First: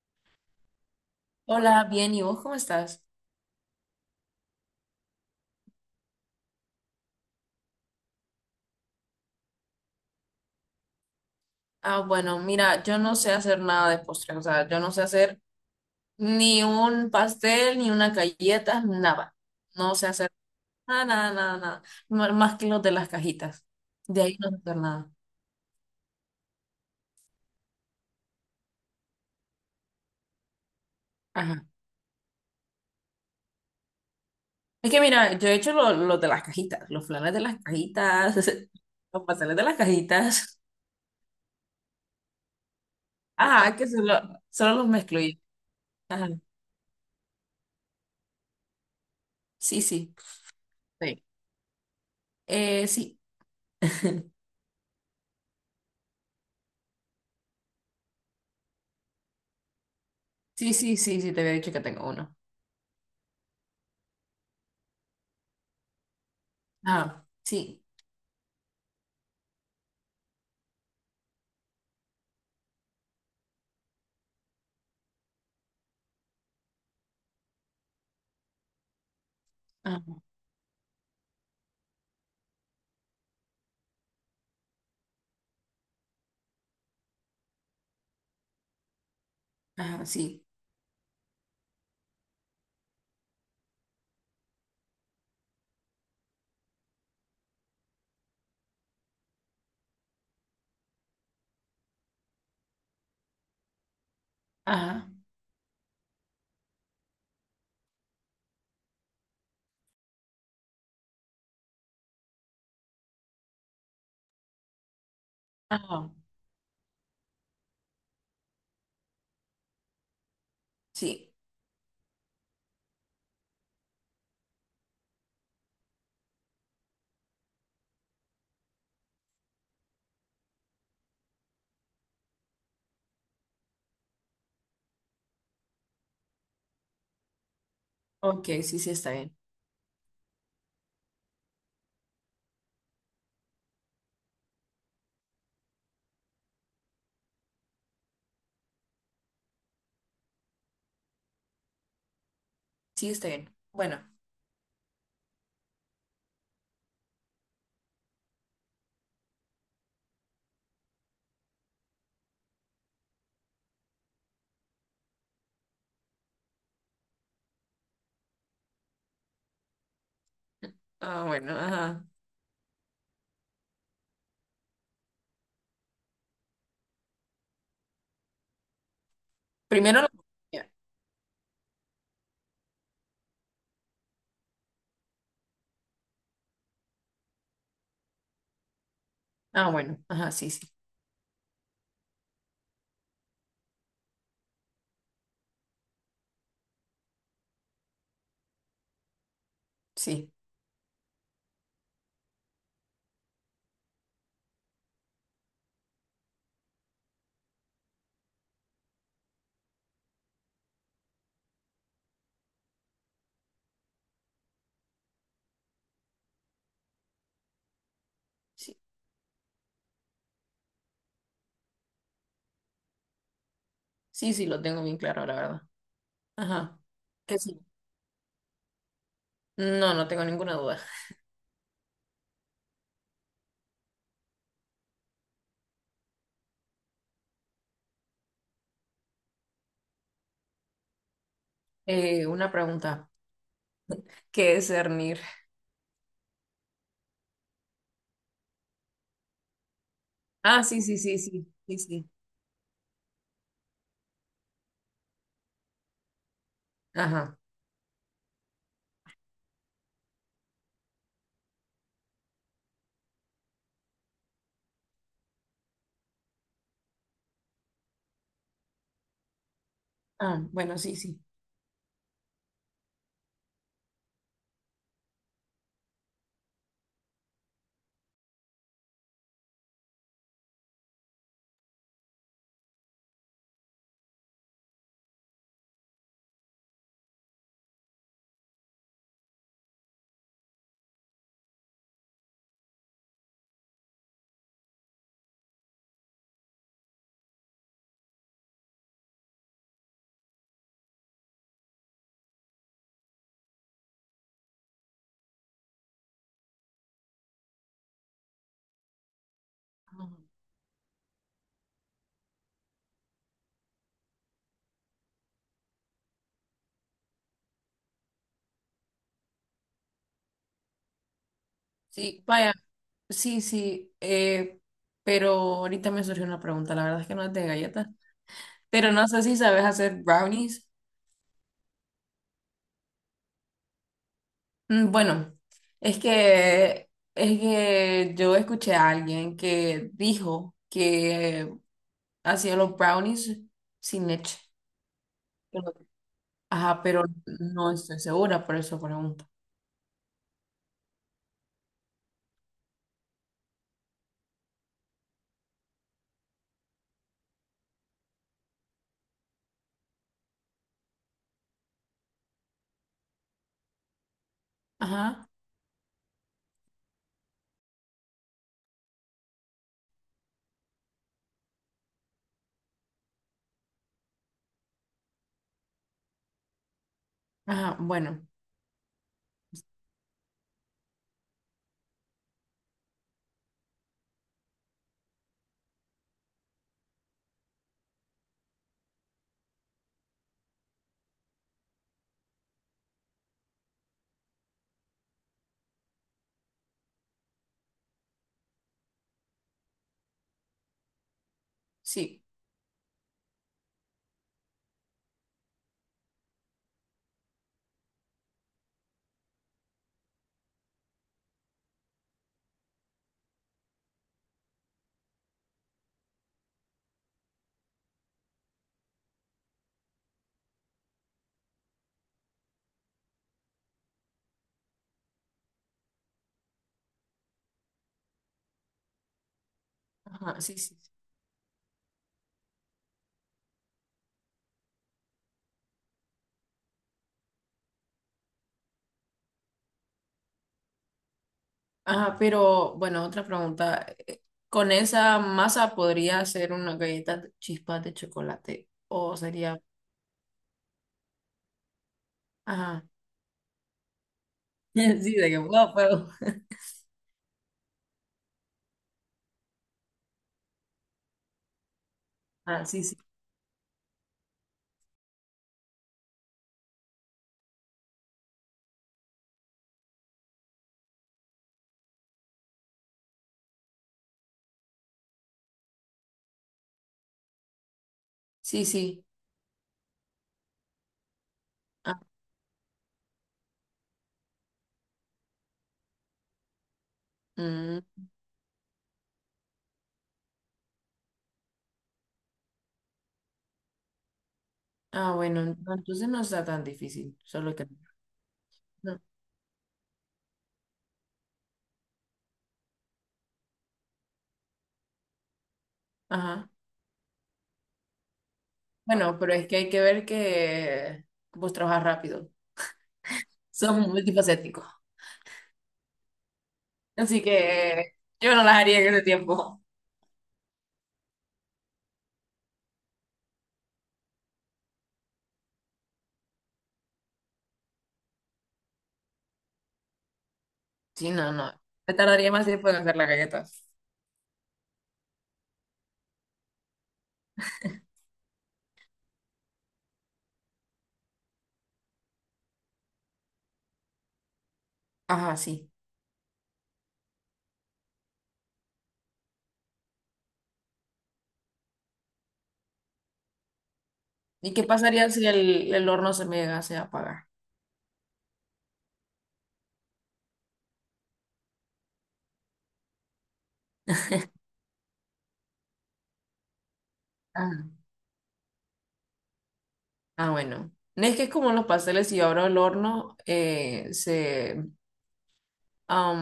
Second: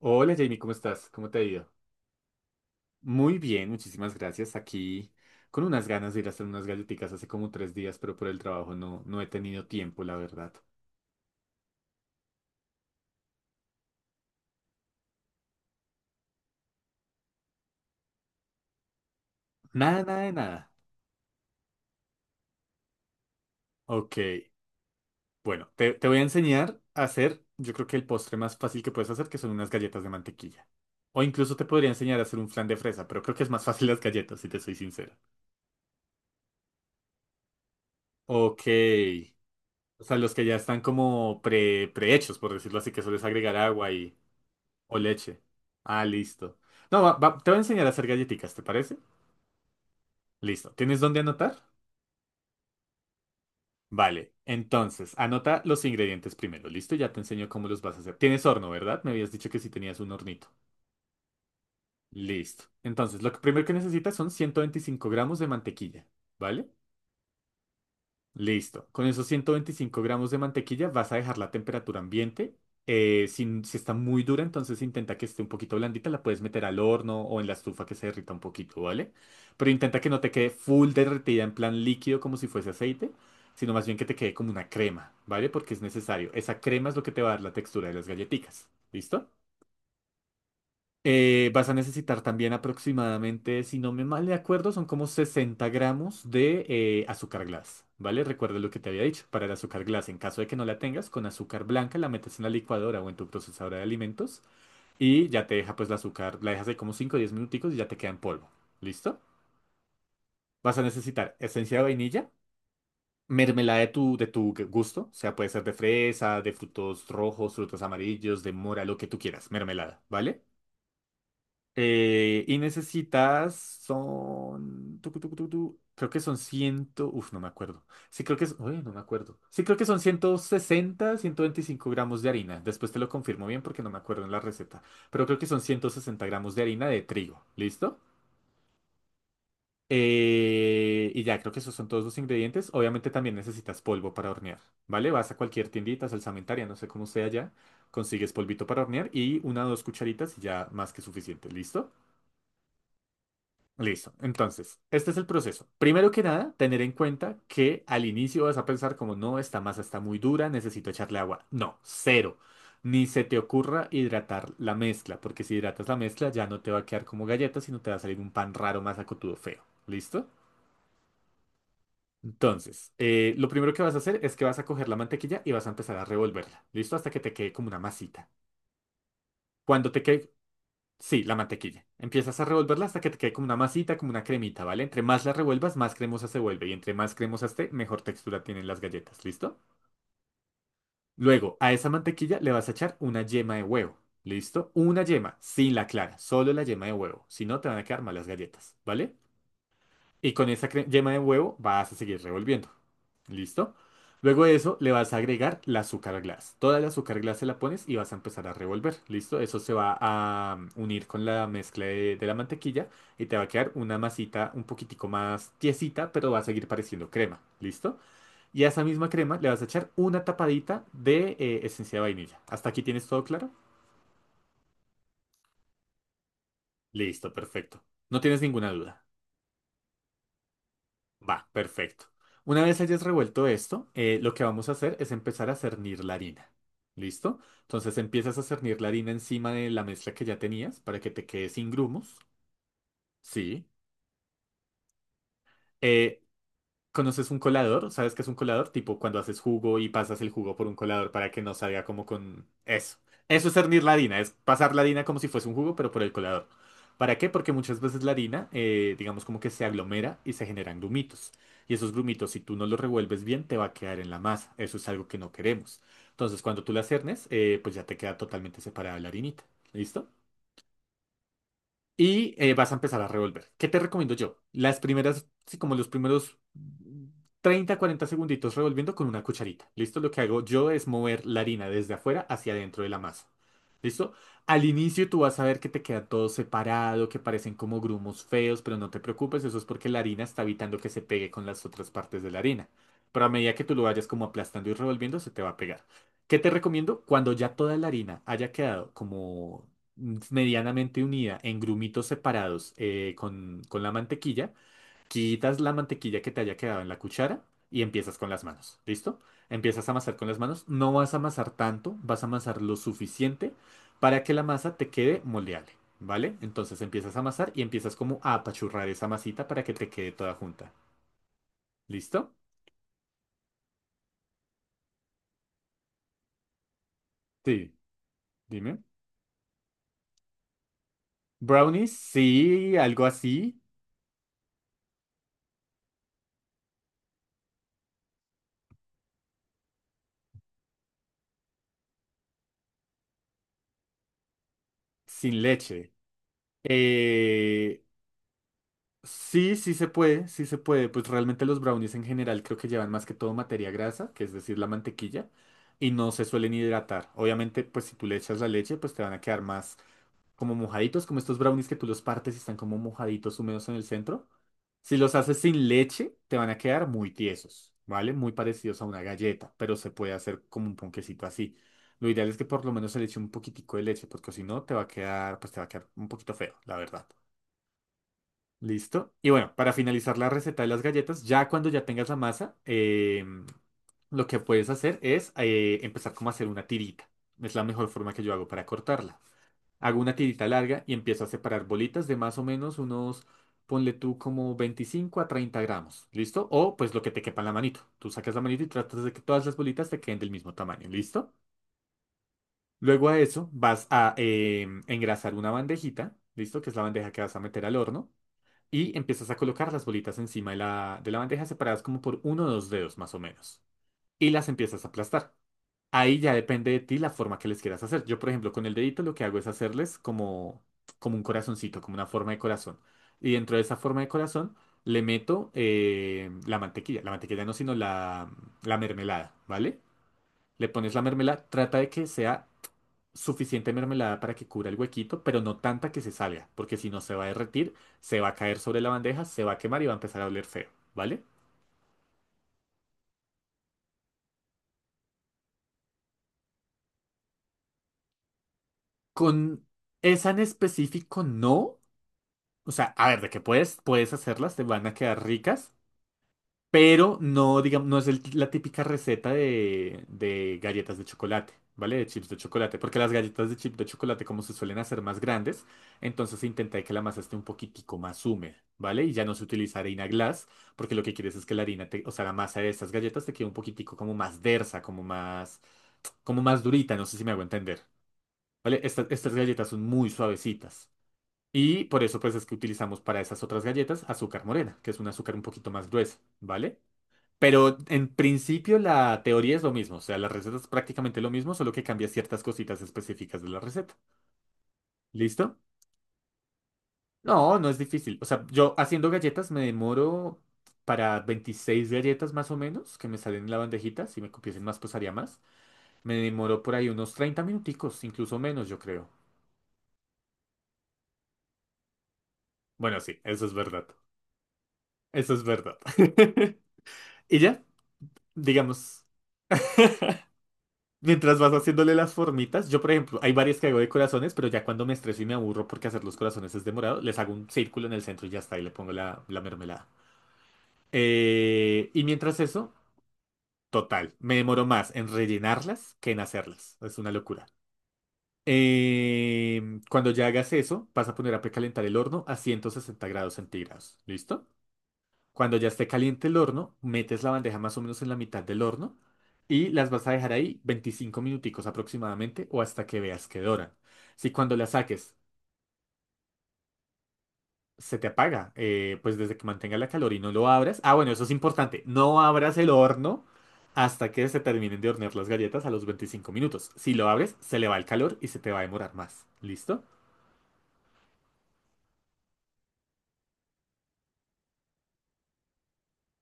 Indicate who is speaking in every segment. Speaker 1: Hola Jamie, ¿cómo estás? ¿Cómo te ha ido?
Speaker 2: Hola, bien, ¿y vos cómo estás?
Speaker 1: Muy bien, muchísimas gracias. Aquí con unas ganas de ir a hacer unas galletitas hace como 3 días, pero por el trabajo no he tenido tiempo, la verdad.
Speaker 2: Ah, bueno, mira, yo no sé hacer nada de postre, o sea, yo no sé hacer ni un pastel, ni una galleta, nada. No
Speaker 1: Nada,
Speaker 2: sé
Speaker 1: nada
Speaker 2: hacer
Speaker 1: de nada.
Speaker 2: nada, nada, nada, nada. Más que los de las cajitas.
Speaker 1: Ok,
Speaker 2: De ahí no sé hacer nada.
Speaker 1: bueno, te voy a enseñar a hacer, yo creo que el postre más fácil que puedes hacer, que son unas galletas de mantequilla. O incluso te
Speaker 2: Ajá.
Speaker 1: podría enseñar a hacer un flan de fresa, pero creo que es más fácil las galletas, si te soy
Speaker 2: Es que
Speaker 1: sincero.
Speaker 2: mira, yo he hecho los de las cajitas, los flanes de las cajitas,
Speaker 1: Ok.
Speaker 2: los pasteles de las
Speaker 1: O sea, los que ya
Speaker 2: cajitas.
Speaker 1: están como prehechos, por decirlo así, que solo es agregar
Speaker 2: Ajá, que
Speaker 1: agua y,
Speaker 2: solo, solo los
Speaker 1: o
Speaker 2: mezclo yo.
Speaker 1: leche. Ah,
Speaker 2: Ajá.
Speaker 1: listo. No, te voy a enseñar a hacer galletitas, ¿te parece?
Speaker 2: Sí, sí.
Speaker 1: Listo. ¿Tienes dónde
Speaker 2: Sí.
Speaker 1: anotar?
Speaker 2: Sí.
Speaker 1: Vale. Entonces, anota los ingredientes primero. Listo, ya te enseño cómo los vas a hacer. Tienes horno, ¿verdad? Me habías dicho que sí tenías un hornito.
Speaker 2: Sí, sí, sí, sí, te había dicho que tengo uno.
Speaker 1: Listo. Entonces, lo que primero que necesitas son 125 gramos de mantequilla, ¿vale?
Speaker 2: Ah, sí.
Speaker 1: Listo. Con esos 125 gramos de mantequilla vas a dejar la temperatura ambiente. Si está muy dura, entonces intenta que esté un poquito blandita, la puedes meter al horno o en la estufa que se derrita un poquito, ¿vale? Pero intenta que no te quede full derretida en plan líquido como si fuese aceite, sino más bien que te quede como una crema, ¿vale? Porque es necesario. Esa crema es lo que te va a dar la textura de las galletitas. ¿Listo?
Speaker 2: Ajá, sí.
Speaker 1: Vas a necesitar también aproximadamente, si no me mal de acuerdo, son como 60 gramos de azúcar glass, ¿vale? Recuerda lo que te había dicho, para el azúcar glass, en caso de que no la tengas, con azúcar blanca la metes en la licuadora o en tu procesadora de alimentos
Speaker 2: Ajá.
Speaker 1: y ya te deja pues la azúcar, la dejas ahí como 5 o 10 minuticos y ya te queda en polvo, ¿listo? Vas a necesitar esencia de vainilla, mermelada de tu gusto, o sea, puede ser de
Speaker 2: Ajá.
Speaker 1: fresa, de frutos rojos, frutos amarillos, de mora, lo que tú quieras, mermelada, ¿vale?
Speaker 2: Sí.
Speaker 1: Y necesitas, son, creo que son 100, uf, no me acuerdo. Sí, creo que es, uy, no me acuerdo. Sí, creo que son ciento veinticinco gramos de harina. Después te lo confirmo bien porque no me acuerdo en la receta. Pero creo que son 160 gramos de harina de trigo. ¿Listo?
Speaker 2: Ok, sí, sí, está bien.
Speaker 1: Y ya, creo que esos son todos los ingredientes. Obviamente también necesitas polvo para hornear, ¿vale? Vas a cualquier tiendita, salsamentaria, no sé cómo sea ya, consigues polvito para hornear y una o dos cucharitas y ya más que suficiente, ¿listo?
Speaker 2: Sí, está bien. Bueno.
Speaker 1: Listo. Entonces, este es el proceso. Primero que nada, tener en cuenta que al inicio vas a pensar como, no, esta masa está muy dura, necesito echarle agua. No, cero. Ni se te ocurra hidratar la mezcla, porque si hidratas la mezcla ya no te va a quedar como galleta, sino te va a salir un pan raro, más acotudo, feo. ¿Listo?
Speaker 2: Ah, bueno, ajá.
Speaker 1: Entonces, lo primero que vas a hacer es que vas a coger la mantequilla y vas a empezar a revolverla. ¿Listo? Hasta que te quede como una masita. Cuando te
Speaker 2: Primero la
Speaker 1: quede...
Speaker 2: comida.
Speaker 1: Sí, la mantequilla. Empiezas a revolverla hasta que te quede como una masita, como una cremita, ¿vale? Entre más la revuelvas, más cremosa se vuelve. Y entre más cremosa esté, mejor textura tienen las galletas, ¿listo?
Speaker 2: Ah, bueno. Ajá, sí, sí.
Speaker 1: Luego, a esa mantequilla le vas a echar una yema de huevo, ¿listo? Una yema, sin la clara, solo la yema de huevo. Si no, te van a quedar malas galletas, ¿vale?
Speaker 2: Sí,
Speaker 1: Y con esa yema de huevo vas a seguir revolviendo. ¿Listo? Luego de eso le vas a agregar la azúcar glass. Toda la azúcar glass se la pones y vas a empezar a revolver. ¿Listo? Eso se va a unir con la mezcla de la mantequilla y te va a quedar una masita un poquitico más tiesita, pero va a seguir pareciendo crema. ¿Listo? Y a
Speaker 2: sí.
Speaker 1: esa misma crema le vas a echar una tapadita de esencia de vainilla. ¿Hasta aquí tienes todo claro?
Speaker 2: Sí, sí, lo tengo bien claro, la verdad. Ajá.
Speaker 1: Listo,
Speaker 2: ¿Qué sí?
Speaker 1: perfecto. No tienes ninguna duda.
Speaker 2: No, no tengo ninguna duda.
Speaker 1: Va, perfecto. Una vez hayas revuelto esto, lo que vamos a hacer es empezar a cernir la harina. ¿Listo? Entonces empiezas a cernir la harina encima de la mezcla que ya tenías para que te quede sin grumos.
Speaker 2: Una pregunta.
Speaker 1: Sí.
Speaker 2: ¿Qué es cernir?
Speaker 1: Eh, ¿conoces un colador? ¿Sabes qué es un colador? Tipo cuando haces jugo y pasas el jugo
Speaker 2: Ah,
Speaker 1: por un
Speaker 2: sí, sí,
Speaker 1: colador
Speaker 2: sí,
Speaker 1: para que
Speaker 2: sí.
Speaker 1: no
Speaker 2: Sí,
Speaker 1: salga como
Speaker 2: sí.
Speaker 1: con eso. Eso es hervir la harina, es pasar la harina como si fuese un jugo, pero por el colador. ¿Para qué?
Speaker 2: Ajá.
Speaker 1: Porque muchas veces la harina, digamos como que se aglomera y se generan grumitos. Y esos grumitos, si tú no los revuelves bien, te va a quedar en la masa. Eso es algo que no queremos. Entonces, cuando tú la cernes, pues ya te queda totalmente separada la harinita. ¿Listo?
Speaker 2: Ah, bueno, sí, sí.
Speaker 1: Y vas a empezar a revolver. ¿Qué te recomiendo yo? Las primeras, sí, como los primeros 30 40 segunditos revolviendo con una cucharita. ¿Listo? Lo que hago yo es mover la harina desde afuera hacia adentro de la masa. ¿Listo? Al inicio tú vas a ver que te queda todo separado, que parecen como grumos feos, pero no te preocupes, eso es porque la harina está evitando que se pegue con las otras partes de la harina. Pero a medida que tú lo vayas como aplastando y revolviendo, se te va a pegar. ¿Qué te recomiendo? Cuando ya toda la harina haya quedado como medianamente unida en grumitos separados con la mantequilla, quitas la mantequilla que te haya quedado en la cuchara y empiezas con las manos, ¿listo? Empiezas a
Speaker 2: Ajá.
Speaker 1: amasar con las manos, no vas a amasar tanto, vas a amasar lo suficiente para que la masa te quede moldeable, ¿vale? Entonces empiezas a amasar y empiezas como a apachurrar esa masita para que te quede toda junta,
Speaker 2: Sí,
Speaker 1: ¿listo?
Speaker 2: vaya. Sí, sí. Pero ahorita me surgió una pregunta. La verdad es que no es de
Speaker 1: Sí,
Speaker 2: galletas.
Speaker 1: dime.
Speaker 2: Pero no sé si sabes hacer brownies.
Speaker 1: Brownies, sí, algo así,
Speaker 2: Mm, bueno, es que yo escuché a alguien que dijo que hacía los brownies sin leche.
Speaker 1: sin
Speaker 2: Pero-
Speaker 1: leche.
Speaker 2: Ajá, pero no
Speaker 1: Eh,
Speaker 2: estoy segura, por eso pregunto.
Speaker 1: Sí sí se puede, sí se puede. Pues realmente los brownies en general creo que llevan más que todo materia grasa, que es decir, la mantequilla, y no se suelen hidratar. Obviamente, pues si tú le echas la leche, pues te van a quedar más como mojaditos, como estos brownies que tú los partes y están como mojaditos húmedos en el centro. Si los
Speaker 2: Ajá,
Speaker 1: haces sin leche, te van a quedar muy tiesos, ¿vale? Muy parecidos a una galleta, pero se puede hacer como un ponquecito así. Lo ideal es que por lo menos se le eche un poquitico de leche, porque si no, te va a quedar, pues te va a quedar un poquito feo, la verdad.
Speaker 2: ajá, bueno,
Speaker 1: Listo. Y bueno, para finalizar la receta de las galletas, ya cuando ya tengas la masa, lo que puedes hacer es empezar como a hacer una tirita. Es la mejor forma que yo hago para cortarla. Hago una tirita larga y empiezo a separar bolitas de más o menos unos, ponle tú como 25 a 30 gramos. ¿Listo? O pues lo que te quepa en la manito. Tú sacas la manito y tratas de que todas las bolitas te queden del mismo tamaño. ¿Listo?
Speaker 2: sí,
Speaker 1: Luego a eso vas a engrasar una bandejita. ¿Listo? Que es la bandeja que vas a meter al horno y empiezas a colocar las bolitas encima de la bandeja separadas como por uno o dos dedos más o menos. Y las empiezas a aplastar. Ahí ya depende de ti la forma que les quieras hacer. Yo, por ejemplo, con el dedito lo que hago es hacerles como un corazoncito, como una forma de corazón. Y dentro de esa forma de corazón le meto la mantequilla. La mantequilla no, sino la mermelada, ¿vale?
Speaker 2: ajá, sí,
Speaker 1: Le
Speaker 2: sí, sí.
Speaker 1: pones la mermelada, trata de que sea suficiente mermelada para que cubra el huequito, pero no tanta que se salga, porque si no se va a derretir, se va a caer sobre la bandeja, se va a quemar y va a empezar a oler feo, ¿vale?
Speaker 2: Ajá, pero bueno, otra pregunta. ¿Con esa masa podría hacer una galleta de chispas de chocolate? ¿O sería?
Speaker 1: Con esa en específico no, o
Speaker 2: Ajá,
Speaker 1: sea, a ver, de que puedes, puedes hacerlas, te van a
Speaker 2: sí,
Speaker 1: quedar
Speaker 2: de que
Speaker 1: ricas,
Speaker 2: wow, pero-
Speaker 1: pero no, digamos, no es la típica receta de galletas de chocolate, ¿vale? De chips de
Speaker 2: Ah,
Speaker 1: chocolate,
Speaker 2: sí, sí.
Speaker 1: porque las galletas de chip de chocolate, como se suelen hacer más grandes, entonces se intenta que la masa esté un poquitico más húmeda, ¿vale? Y ya no se utiliza harina glass, porque lo que quieres es que la harina, o sea, la masa de estas galletas te quede un poquitico como más densa, como más durita, no sé si me hago entender,
Speaker 2: Sí,
Speaker 1: ¿vale?
Speaker 2: sí.
Speaker 1: Estas galletas son muy suavecitas. Y
Speaker 2: Ah,
Speaker 1: por eso pues es que utilizamos para esas otras galletas azúcar morena, que es un azúcar un poquito más gruesa, ¿vale? Pero
Speaker 2: mm.
Speaker 1: en principio la teoría es lo mismo, o sea, la receta es prácticamente lo mismo, solo que cambia ciertas cositas específicas de la receta.
Speaker 2: Ah, bueno,
Speaker 1: ¿Listo?
Speaker 2: no, entonces no está tan difícil, solo
Speaker 1: No,
Speaker 2: que...
Speaker 1: no es difícil. O sea, yo
Speaker 2: no.
Speaker 1: haciendo galletas me demoro para 26 galletas más o menos, que me salen en la bandejita, si me copiesen más pues haría más. Me
Speaker 2: Ajá.
Speaker 1: demoro por ahí unos 30 minuticos, incluso menos yo creo.
Speaker 2: Bueno, pero es que hay que ver que vos trabajas rápido.
Speaker 1: Bueno, sí, eso es
Speaker 2: Son
Speaker 1: verdad.
Speaker 2: multifacético.
Speaker 1: Eso es verdad.
Speaker 2: Así
Speaker 1: Y ya,
Speaker 2: que yo no las haría en ese
Speaker 1: digamos.
Speaker 2: tiempo.
Speaker 1: Mientras vas haciéndole las formitas, yo por ejemplo, hay varias que hago de corazones, pero ya cuando me estreso y me aburro porque hacer los corazones es demorado, les hago un círculo en el centro y ya está, y le pongo la mermelada.
Speaker 2: Sí, no, no. Me
Speaker 1: Y
Speaker 2: tardaría
Speaker 1: mientras
Speaker 2: más tiempo
Speaker 1: eso,
Speaker 2: en hacer las galletas.
Speaker 1: total, me demoro más en rellenarlas que en hacerlas. Es una locura. Cuando ya hagas eso, vas a poner a precalentar el horno a 160 grados centígrados. ¿Listo?
Speaker 2: Ajá,
Speaker 1: Cuando ya
Speaker 2: sí.
Speaker 1: esté caliente el horno, metes la bandeja más o menos en la mitad del horno y las vas a dejar ahí 25 minuticos aproximadamente o hasta que veas que doran. Si
Speaker 2: ¿Y
Speaker 1: cuando
Speaker 2: qué
Speaker 1: la
Speaker 2: pasaría
Speaker 1: saques
Speaker 2: si el horno se me llegase a apagar?
Speaker 1: se te apaga, pues desde que mantenga la calor y no lo abras. Ah, bueno, eso es importante. No abras el horno hasta que se terminen de hornear las galletas a los 25 minutos. Si lo abres, se
Speaker 2: Ah,
Speaker 1: le va el calor y se te va a demorar más. ¿Listo?
Speaker 2: ah, bueno. No, es que es como los pasteles, si yo abro el horno, eh, se am,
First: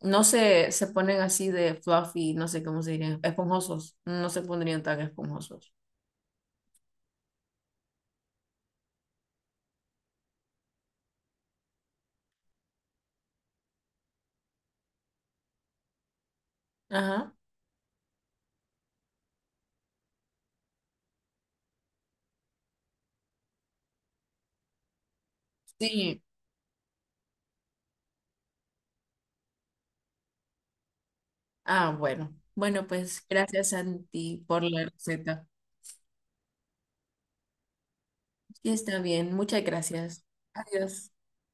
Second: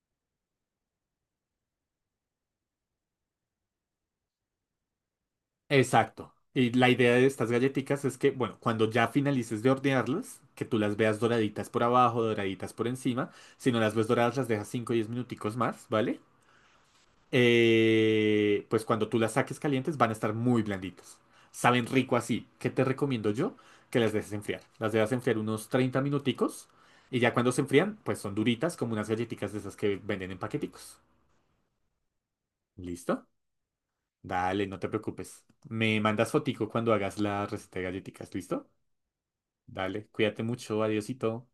Speaker 2: no se, se ponen así de fluffy, no sé cómo se dirían, esponjosos, no se pondrían tan esponjosos.
Speaker 1: Exacto. Y la idea de estas galletitas es que, bueno, cuando ya finalices de hornearlas, que tú las veas doraditas por abajo, doraditas por encima. Si no las ves doradas, las dejas 5 o 10 minuticos más, ¿vale?
Speaker 2: Ajá.
Speaker 1: Pues cuando tú las saques calientes van a estar muy blanditas. Saben rico así. ¿Qué te recomiendo yo? Que las dejes enfriar. Las dejas enfriar unos treinta
Speaker 2: Sí.
Speaker 1: minuticos y ya cuando se enfrían, pues son duritas como unas galletitas de esas que venden en paqueticos.
Speaker 2: Ah, bueno. Bueno, pues
Speaker 1: ¿Listo?
Speaker 2: gracias, Santi, por
Speaker 1: Dale, no
Speaker 2: la
Speaker 1: te preocupes.
Speaker 2: receta.
Speaker 1: Me mandas fotico cuando hagas la receta de galletitas, ¿listo?
Speaker 2: Y está bien, muchas
Speaker 1: Dale,
Speaker 2: gracias.
Speaker 1: cuídate mucho,
Speaker 2: Adiós.
Speaker 1: adiosito.